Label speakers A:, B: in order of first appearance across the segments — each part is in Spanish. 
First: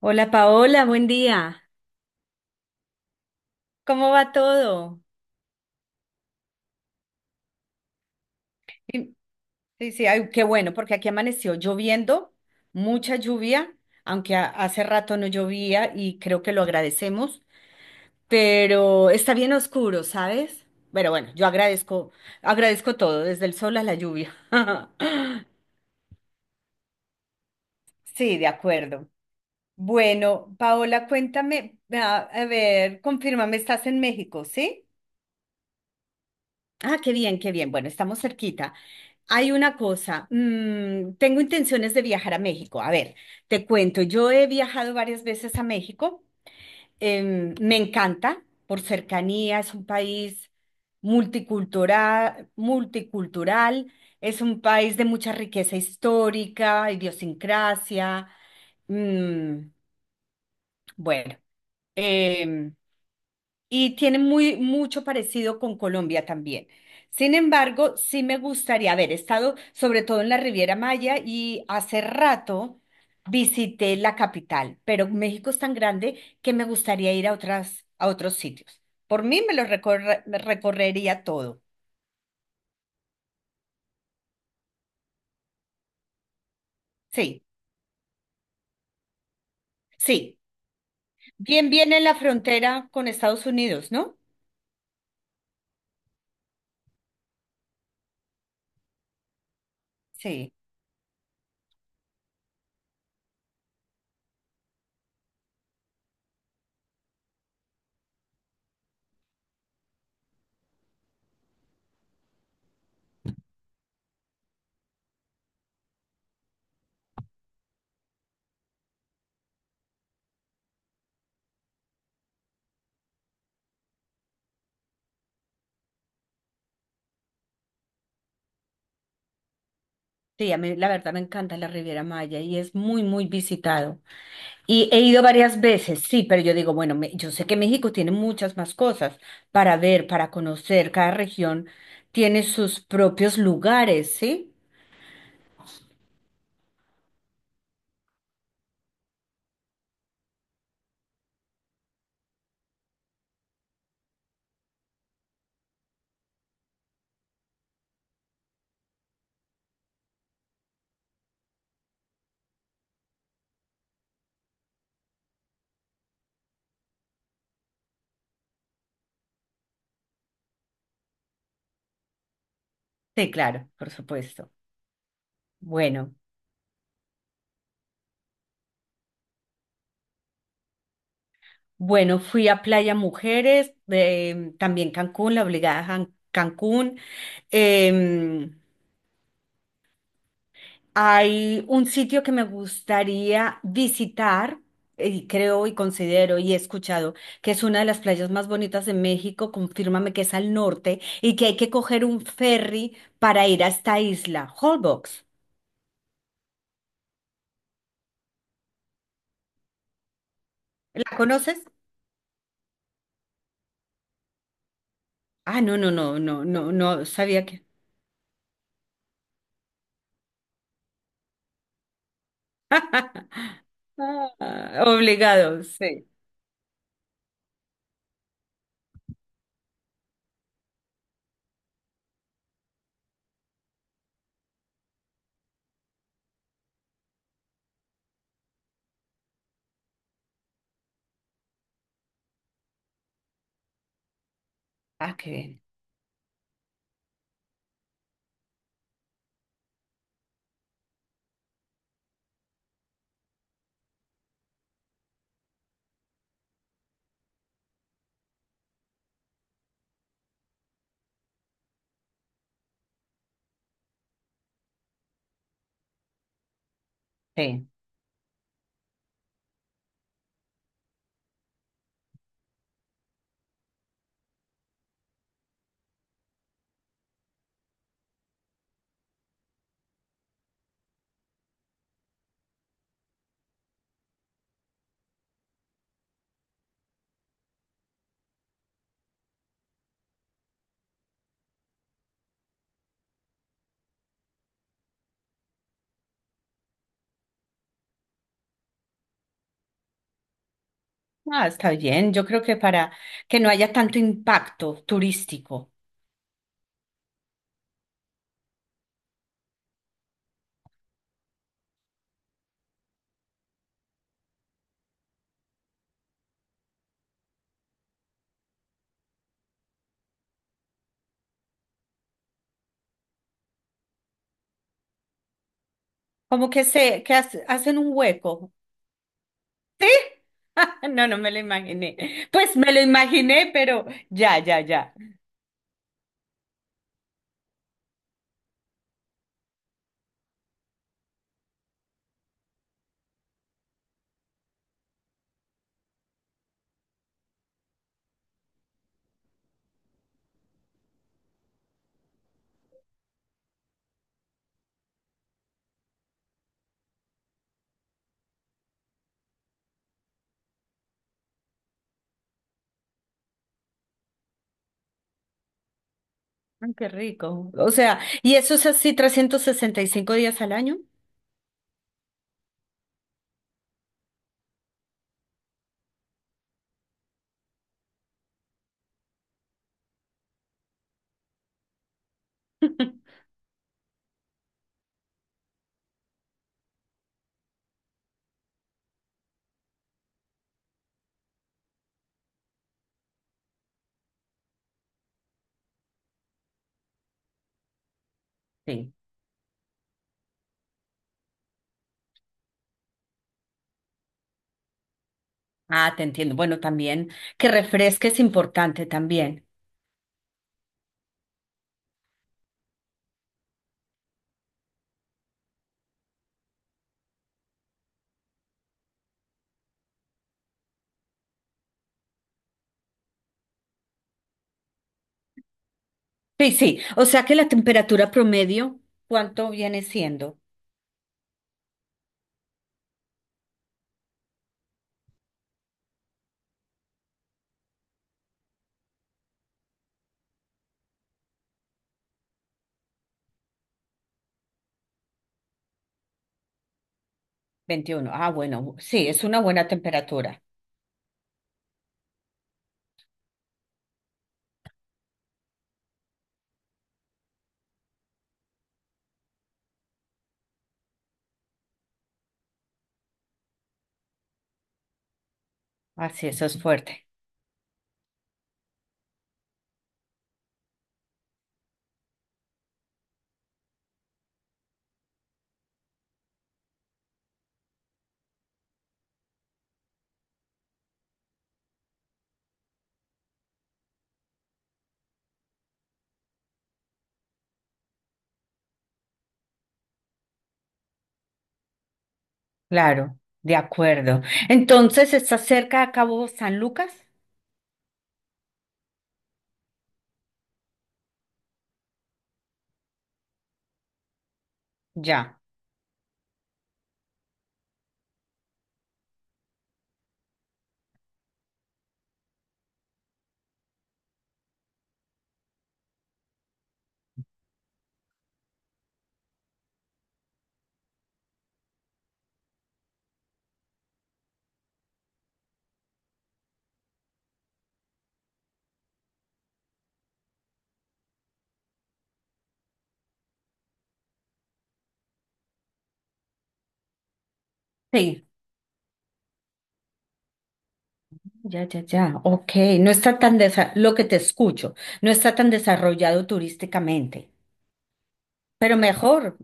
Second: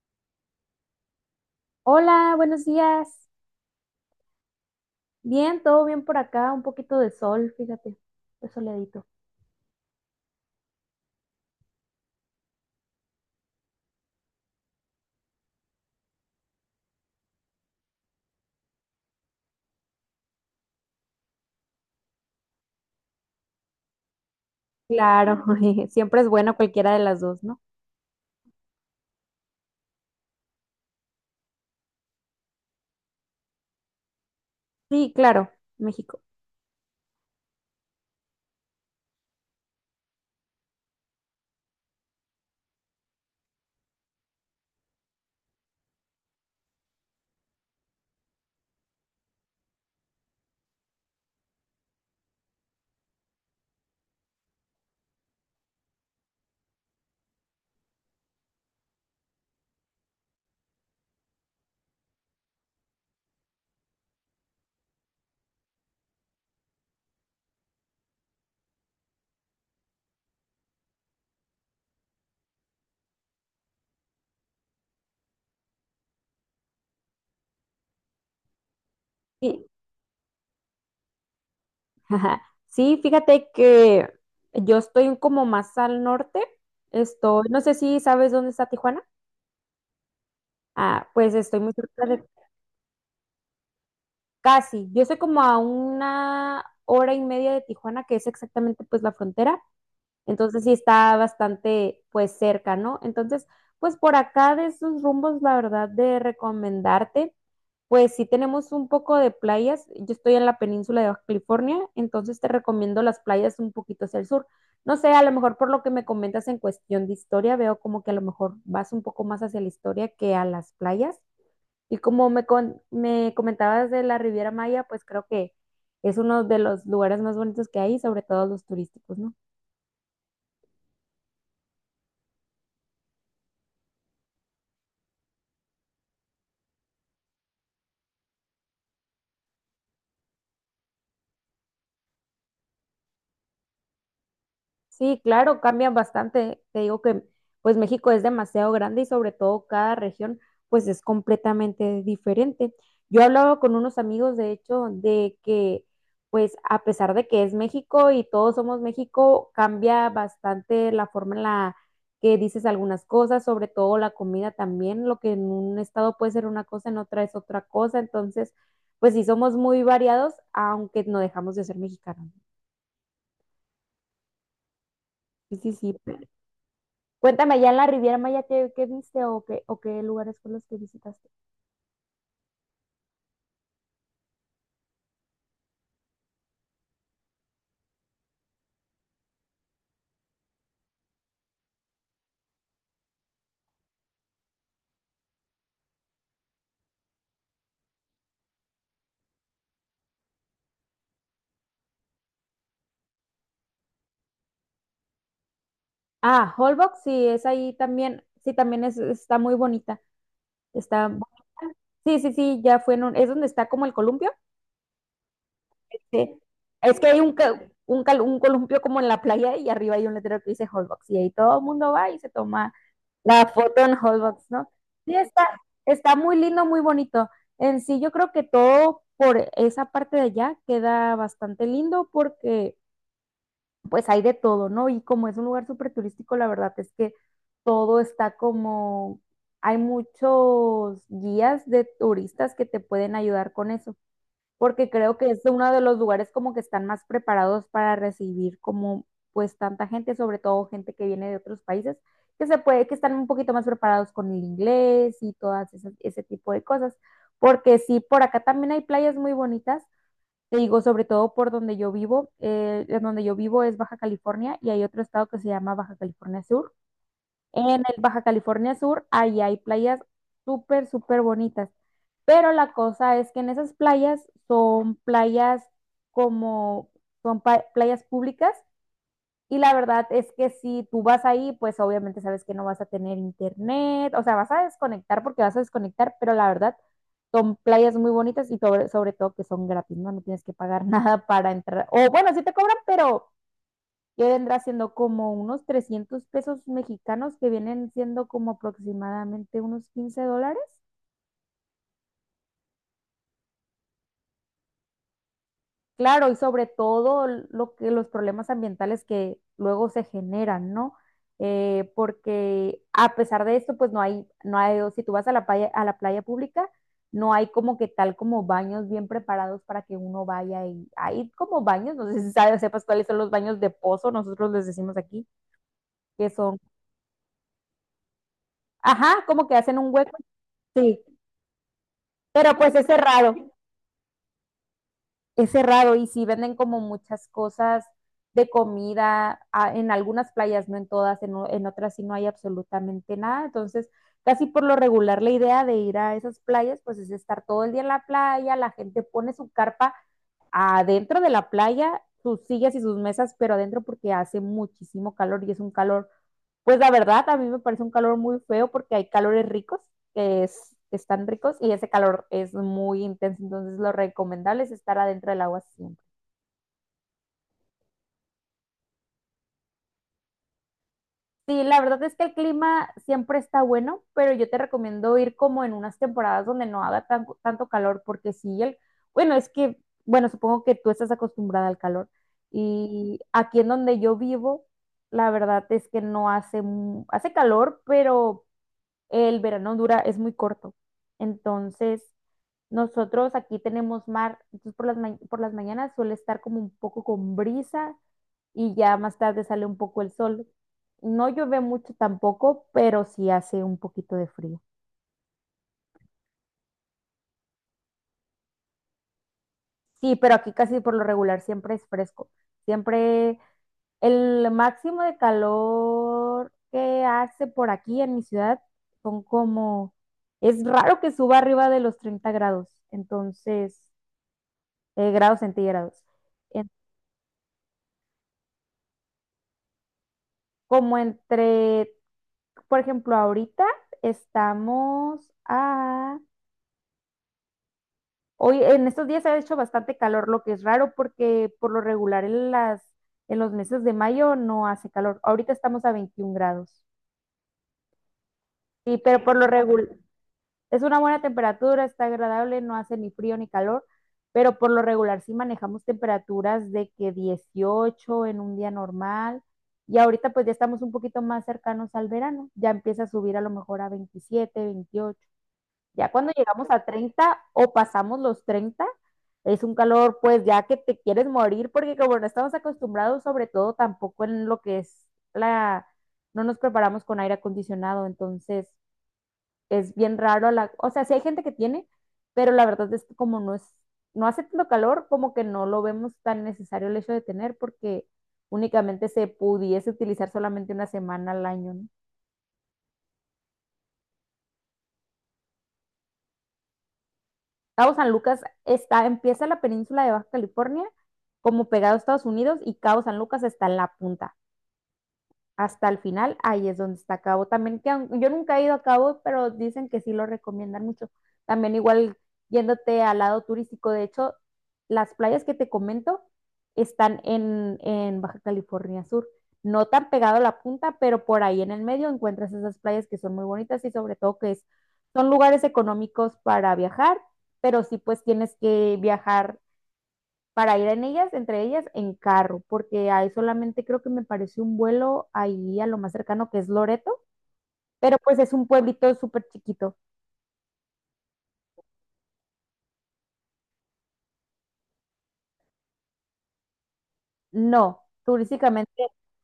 A: Hola Paola, buen día.
B: Hola, buenos días.
A: ¿Cómo va todo?
B: Bien, todo bien por acá, un poquito de sol, fíjate, de soleadito.
A: Y- Sí, sí, ay, qué bueno, porque aquí amaneció lloviendo, mucha lluvia, aunque hace rato no llovía y creo que lo agradecemos, pero está bien oscuro, ¿sabes? Pero bueno, yo agradezco, agradezco todo, desde el sol a la lluvia.
B: Claro, siempre es bueno cualquiera de las dos, ¿no?
A: Sí, de acuerdo. Bueno, Paola, cuéntame, a ver, confírmame, estás en México, ¿sí?
B: Sí, claro, México.
A: Ah, qué bien, qué bien. Bueno, estamos cerquita. Hay una cosa, tengo intenciones de viajar a México. A ver, te cuento, yo he viajado varias veces a México. Me encanta por cercanía, es un país multicultural, es un país de mucha riqueza histórica, idiosincrasia. mm, bueno, em, y tiene mucho parecido con Colombia también. Sin embargo, sí me gustaría haber estado sobre todo en la Riviera Maya y hace rato visité la capital, pero México es tan grande que me gustaría ir a a otros sitios. Por mí
B: Sí,
A: me recorrería todo.
B: ajá. Sí, fíjate que yo estoy como más al norte.
A: Sí,
B: Estoy, no sé si sabes dónde está Tijuana.
A: sí.
B: Ah, pues estoy
A: Bien,
B: muy
A: bien en
B: cerca
A: la
B: de
A: frontera con Estados Unidos, ¿no?
B: casi. Yo estoy como a una hora y media de Tijuana, que es exactamente pues la frontera.
A: Sí,
B: Entonces sí está bastante pues cerca, ¿no? Entonces, pues por acá de esos rumbos, la verdad, de recomendarte, pues sí tenemos un poco de playas. Yo estoy en la península de Baja California, entonces te recomiendo las playas un poquito hacia el sur. No sé, a lo mejor por lo que me comentas en cuestión de historia, veo como que a lo mejor vas un poco más hacia la historia que a las playas. Y como me comentabas de la Riviera Maya, pues creo que es uno de los lugares más bonitos que hay, sobre todo los turísticos, ¿no?
A: sí, a mí la verdad me encanta la Riviera Maya y es muy, muy visitado. Y he ido varias veces, sí, pero yo digo, bueno, yo sé que México tiene muchas más cosas para ver, para conocer, cada región tiene sus propios lugares, ¿sí?
B: Sí, claro, cambian bastante. Te digo que pues México es demasiado grande y sobre todo cada región pues es completamente diferente. Yo hablaba con unos amigos de hecho de que pues a pesar de que es México y todos somos México, cambia bastante la forma en la que dices algunas cosas, sobre todo la comida también, lo que en un estado puede ser una cosa, en otra es otra cosa. Entonces, pues sí somos muy variados, aunque no dejamos de ser mexicanos.
A: Sí, claro, por supuesto.
B: Sí, sí, sí.
A: Bueno,
B: Cuéntame, ya en la Riviera Maya, ¿qué viste o qué lugares fueron los que visitaste?
A: bueno, fui a Playa Mujeres, también Cancún, la obligada Cancún. em, Hay un sitio que me gustaría visitar, y creo y considero y he escuchado que es una de las playas más bonitas de México, confírmame que es al norte y que hay que coger un ferry para ir a esta isla, Holbox.
B: Ah, Holbox, sí, es ahí también, sí, también está muy bonita, está
A: ¿La
B: bonita.
A: conoces?
B: Sí, sí, sí, ya fue es donde está como el columpio.
A: Ah, no, no, no,
B: Sí.
A: no, no,
B: Es
A: no
B: que hay un,
A: sabía
B: ca-
A: que.
B: un, cal- un columpio como en la playa y arriba hay un letrero que dice Holbox y ahí todo el mundo va y se toma la foto en Holbox, ¿no?
A: Ah,
B: Sí, está,
A: obligado, sí.
B: está muy lindo, muy bonito. En sí, yo creo que todo por esa parte de allá queda bastante lindo porque pues hay de todo, ¿no? Y como es un lugar súper turístico, la verdad es que todo está como, hay muchos guías de turistas que te pueden ayudar con eso, porque
A: Ah,
B: creo que
A: qué
B: es
A: bien.
B: uno de los lugares como que están más preparados para recibir como pues tanta gente, sobre todo gente que viene de otros países, que se puede, que están un poquito más preparados con el inglés y ese tipo de cosas, porque sí, por acá también hay playas muy bonitas te digo, sobre todo por donde yo vivo, en donde yo vivo es Baja California y hay otro estado que se llama Baja California Sur. En
A: Sí.
B: el Baja California Sur, ahí hay playas súper, súper bonitas. Pero la cosa es que en esas playas son playas como, son pa- playas públicas y la verdad es que si tú vas ahí, pues obviamente sabes que no vas a tener internet, o sea, vas a desconectar porque vas a desconectar, pero la verdad son playas muy bonitas y sobre todo que son gratis, ¿no? No tienes que pagar nada para entrar. O bueno, sí te cobran, pero que vendrá siendo como unos 300 pesos mexicanos que vienen siendo como aproximadamente unos 15 dólares.
A: Ah, está bien. Yo creo que para que no haya tanto impacto turístico,
B: Claro, y sobre todo lo que los problemas ambientales que luego se generan, ¿no? Porque a pesar de esto, pues no hay, o si tú vas a la playa pública, no hay como que tal como baños bien preparados para que uno vaya y hay como baños, no sé si sepas cuáles son los baños de pozo, nosotros les decimos aquí, que
A: como
B: son,
A: que hacen un hueco.
B: ajá, como que hacen
A: ¿Sí?
B: un hueco, sí,
A: No, no me lo imaginé.
B: pero
A: Pues me
B: pues
A: lo
B: es cerrado.
A: imaginé, pero ya, ya, ya.
B: Es cerrado y sí venden como muchas cosas de comida en algunas playas, no en todas, en otras sí no hay absolutamente nada. Entonces, casi por lo regular la idea de ir a esas playas, pues es estar todo el día en la playa, la gente pone su carpa adentro de la playa, sus sillas y sus mesas, pero adentro porque hace muchísimo calor y es un calor, pues la verdad, a mí me parece un calor muy feo porque hay calores ricos están ricos y ese calor es muy intenso, entonces lo recomendable es estar adentro del agua siempre.
A: Ah, qué rico. O sea, ¿y eso es así 365 días al año?
B: Sí, la verdad es que el clima siempre está bueno, pero yo te recomiendo ir como en unas temporadas donde no haga tanto calor, porque sí, bueno, es que, bueno, supongo que tú estás acostumbrada al calor. Y aquí en donde yo vivo, la verdad es que no hace, hace calor, pero el verano dura, es muy corto. Entonces, nosotros aquí tenemos mar, entonces por las mañanas suele estar como un poco con brisa y
A: Sí.
B: ya más tarde sale un poco el sol. No llueve mucho tampoco, pero sí hace un poquito de frío.
A: Ah, te entiendo. Bueno, también que refresque es importante también.
B: Sí, pero aquí casi por lo regular siempre es fresco. Siempre el máximo de calor que hace por aquí en mi ciudad son como, es raro que suba arriba de los 30 grados. Entonces, grados centígrados.
A: Sí,
B: En-
A: sí. O sea que la temperatura promedio, ¿cuánto viene siendo?
B: Como entre, por ejemplo, ahorita estamos a... Hoy, en estos días ha hecho bastante calor, lo que es raro porque por lo regular en los meses de mayo no hace calor. Ahorita estamos a 21 grados.
A: 21. Ah, bueno,
B: Sí,
A: sí, es
B: pero por
A: una
B: lo
A: buena
B: regular,
A: temperatura.
B: es una buena temperatura, está agradable, no hace ni frío ni calor, pero por lo regular sí manejamos temperaturas de que 18 en un día normal y ahorita pues ya estamos un poquito más cercanos al verano, ya empieza a subir a lo mejor a 27 28. Ya
A: Así,
B: cuando
A: eso es
B: llegamos a
A: fuerte.
B: 30 o pasamos los 30 es un calor pues ya que te quieres morir porque como no estamos acostumbrados sobre todo tampoco en lo que es la, no nos preparamos con aire acondicionado, entonces es bien raro o sea, sí hay gente que tiene, pero la verdad es que como no es, no hace tanto calor, como que no lo vemos tan necesario el hecho de tener, porque únicamente se pudiese utilizar solamente una semana al año, ¿no?
A: Claro, de acuerdo. Entonces, ¿está cerca a Cabo San Lucas?
B: Cabo San Lucas está, empieza la península de Baja California, como pegado a Estados Unidos, y Cabo San Lucas está en la punta.
A: Ya.
B: Hasta el final, ahí es donde está Cabo. También que yo nunca he ido a Cabo, pero dicen que sí lo recomiendan mucho. También igual yéndote al lado turístico, de hecho, las playas que te comento están en Baja California Sur. No tan pegado a la punta, pero por ahí en el medio encuentras esas playas que son muy bonitas y sobre todo que son lugares económicos para viajar, pero sí pues tienes que viajar para ir en ellas, entre ellas, en carro, porque ahí solamente creo que me pareció un vuelo ahí a lo más cercano que es Loreto, pero
A: Sí.
B: pues es un pueblito súper chiquito.
A: Ya, ya, ya. Ok, no está tan desa- lo que te escucho, no está tan desarrollado turísticamente,
B: No,
A: pero
B: turísticamente.
A: mejor.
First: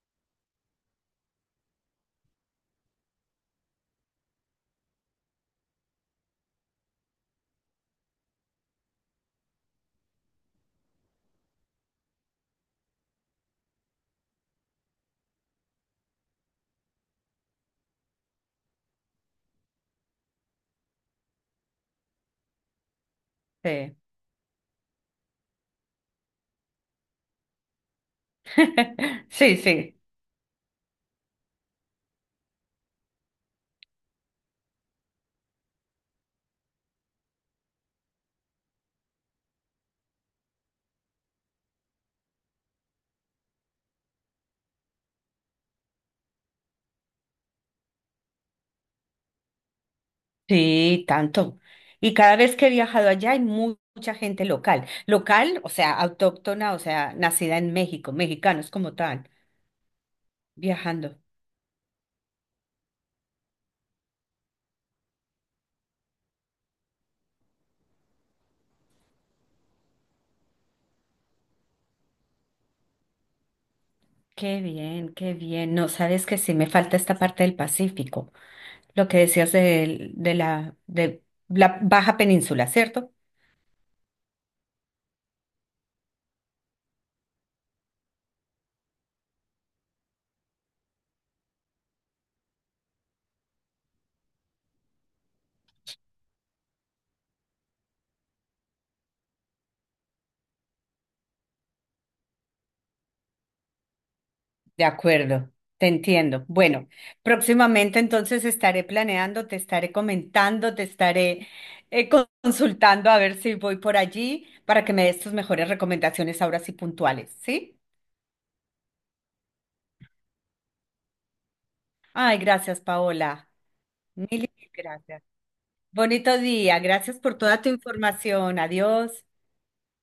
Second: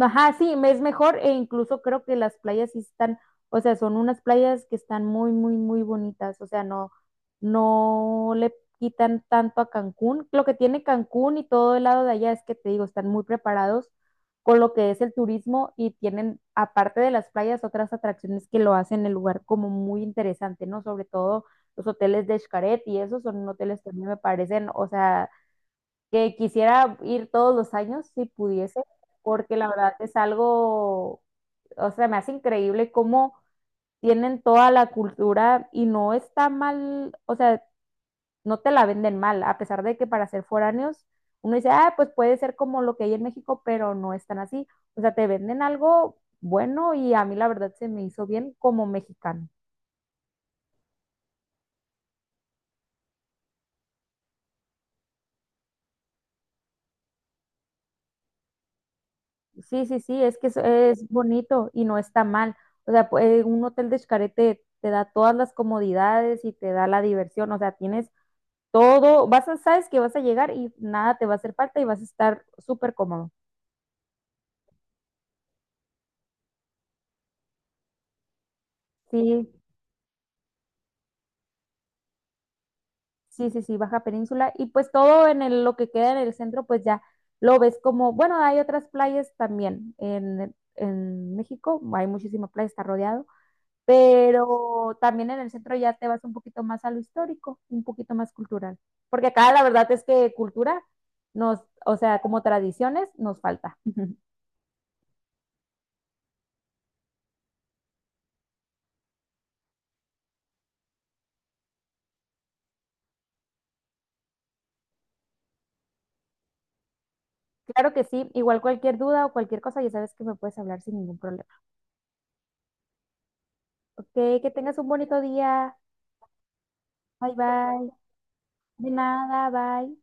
B: Ajá, sí, es mejor e incluso creo que las playas sí están, o sea, son unas playas que están muy, muy, muy bonitas, o sea, no, no le quitan tanto a Cancún. Lo que tiene Cancún y todo el lado de allá es que te digo, están muy preparados con lo que es el turismo y tienen, aparte de las playas, otras atracciones que lo hacen el lugar como muy interesante, ¿no? Sobre todo los hoteles de Xcaret y esos son hoteles que a
A: Sí.
B: mí me parecen, o sea, que quisiera ir todos los años si pudiese, porque
A: Sí,
B: la verdad
A: sí,
B: es algo, o sea, me hace increíble cómo tienen toda la cultura y no está mal, o sea, no te la venden mal, a pesar de que para ser foráneos uno dice, ah, pues puede ser como lo que hay en México, pero no es tan así, o sea, te venden algo bueno y a mí la verdad se me hizo bien como mexicano.
A: sí, tanto. Y cada vez que he viajado allá hay mucha gente local. Local, o sea, autóctona, o sea, nacida en México, mexicanos como tal,
B: Sí, sí, sí, es que es
A: viajando.
B: bonito y no está mal. O sea, un hotel de Xcaret te da todas las comodidades y te da la diversión. O sea, tienes todo, sabes que vas a llegar y nada te va a hacer falta y vas a estar súper cómodo.
A: Qué bien, qué bien. No, sabes que sí me falta esta parte del Pacífico, lo que
B: Sí,
A: decías de la baja península, ¿cierto?
B: sí, sí, sí, Baja Península. Y pues todo lo que queda en el centro, pues ya lo ves como, bueno, hay otras playas también en México, hay muchísimas playas, está rodeado. Pero también en el centro ya te vas un poquito más a lo histórico, un poquito más cultural, porque acá la verdad es que cultura o sea, como tradiciones nos falta.
A: De acuerdo, te entiendo. Bueno, próximamente entonces estaré planeando, te estaré comentando, te estaré consultando a ver si voy por allí para que me des tus mejores recomendaciones ahora sí puntuales, ¿sí?
B: Claro que sí, igual cualquier duda o cualquier cosa, ya sabes que me puedes hablar sin ningún problema.
A: Ay, gracias, Paola.
B: Ok,
A: Mil
B: que
A: y mil
B: tengas un bonito
A: gracias.
B: día.
A: Bonito día, gracias
B: Bye
A: por toda tu
B: bye.
A: información.
B: De
A: Adiós.
B: nada, bye.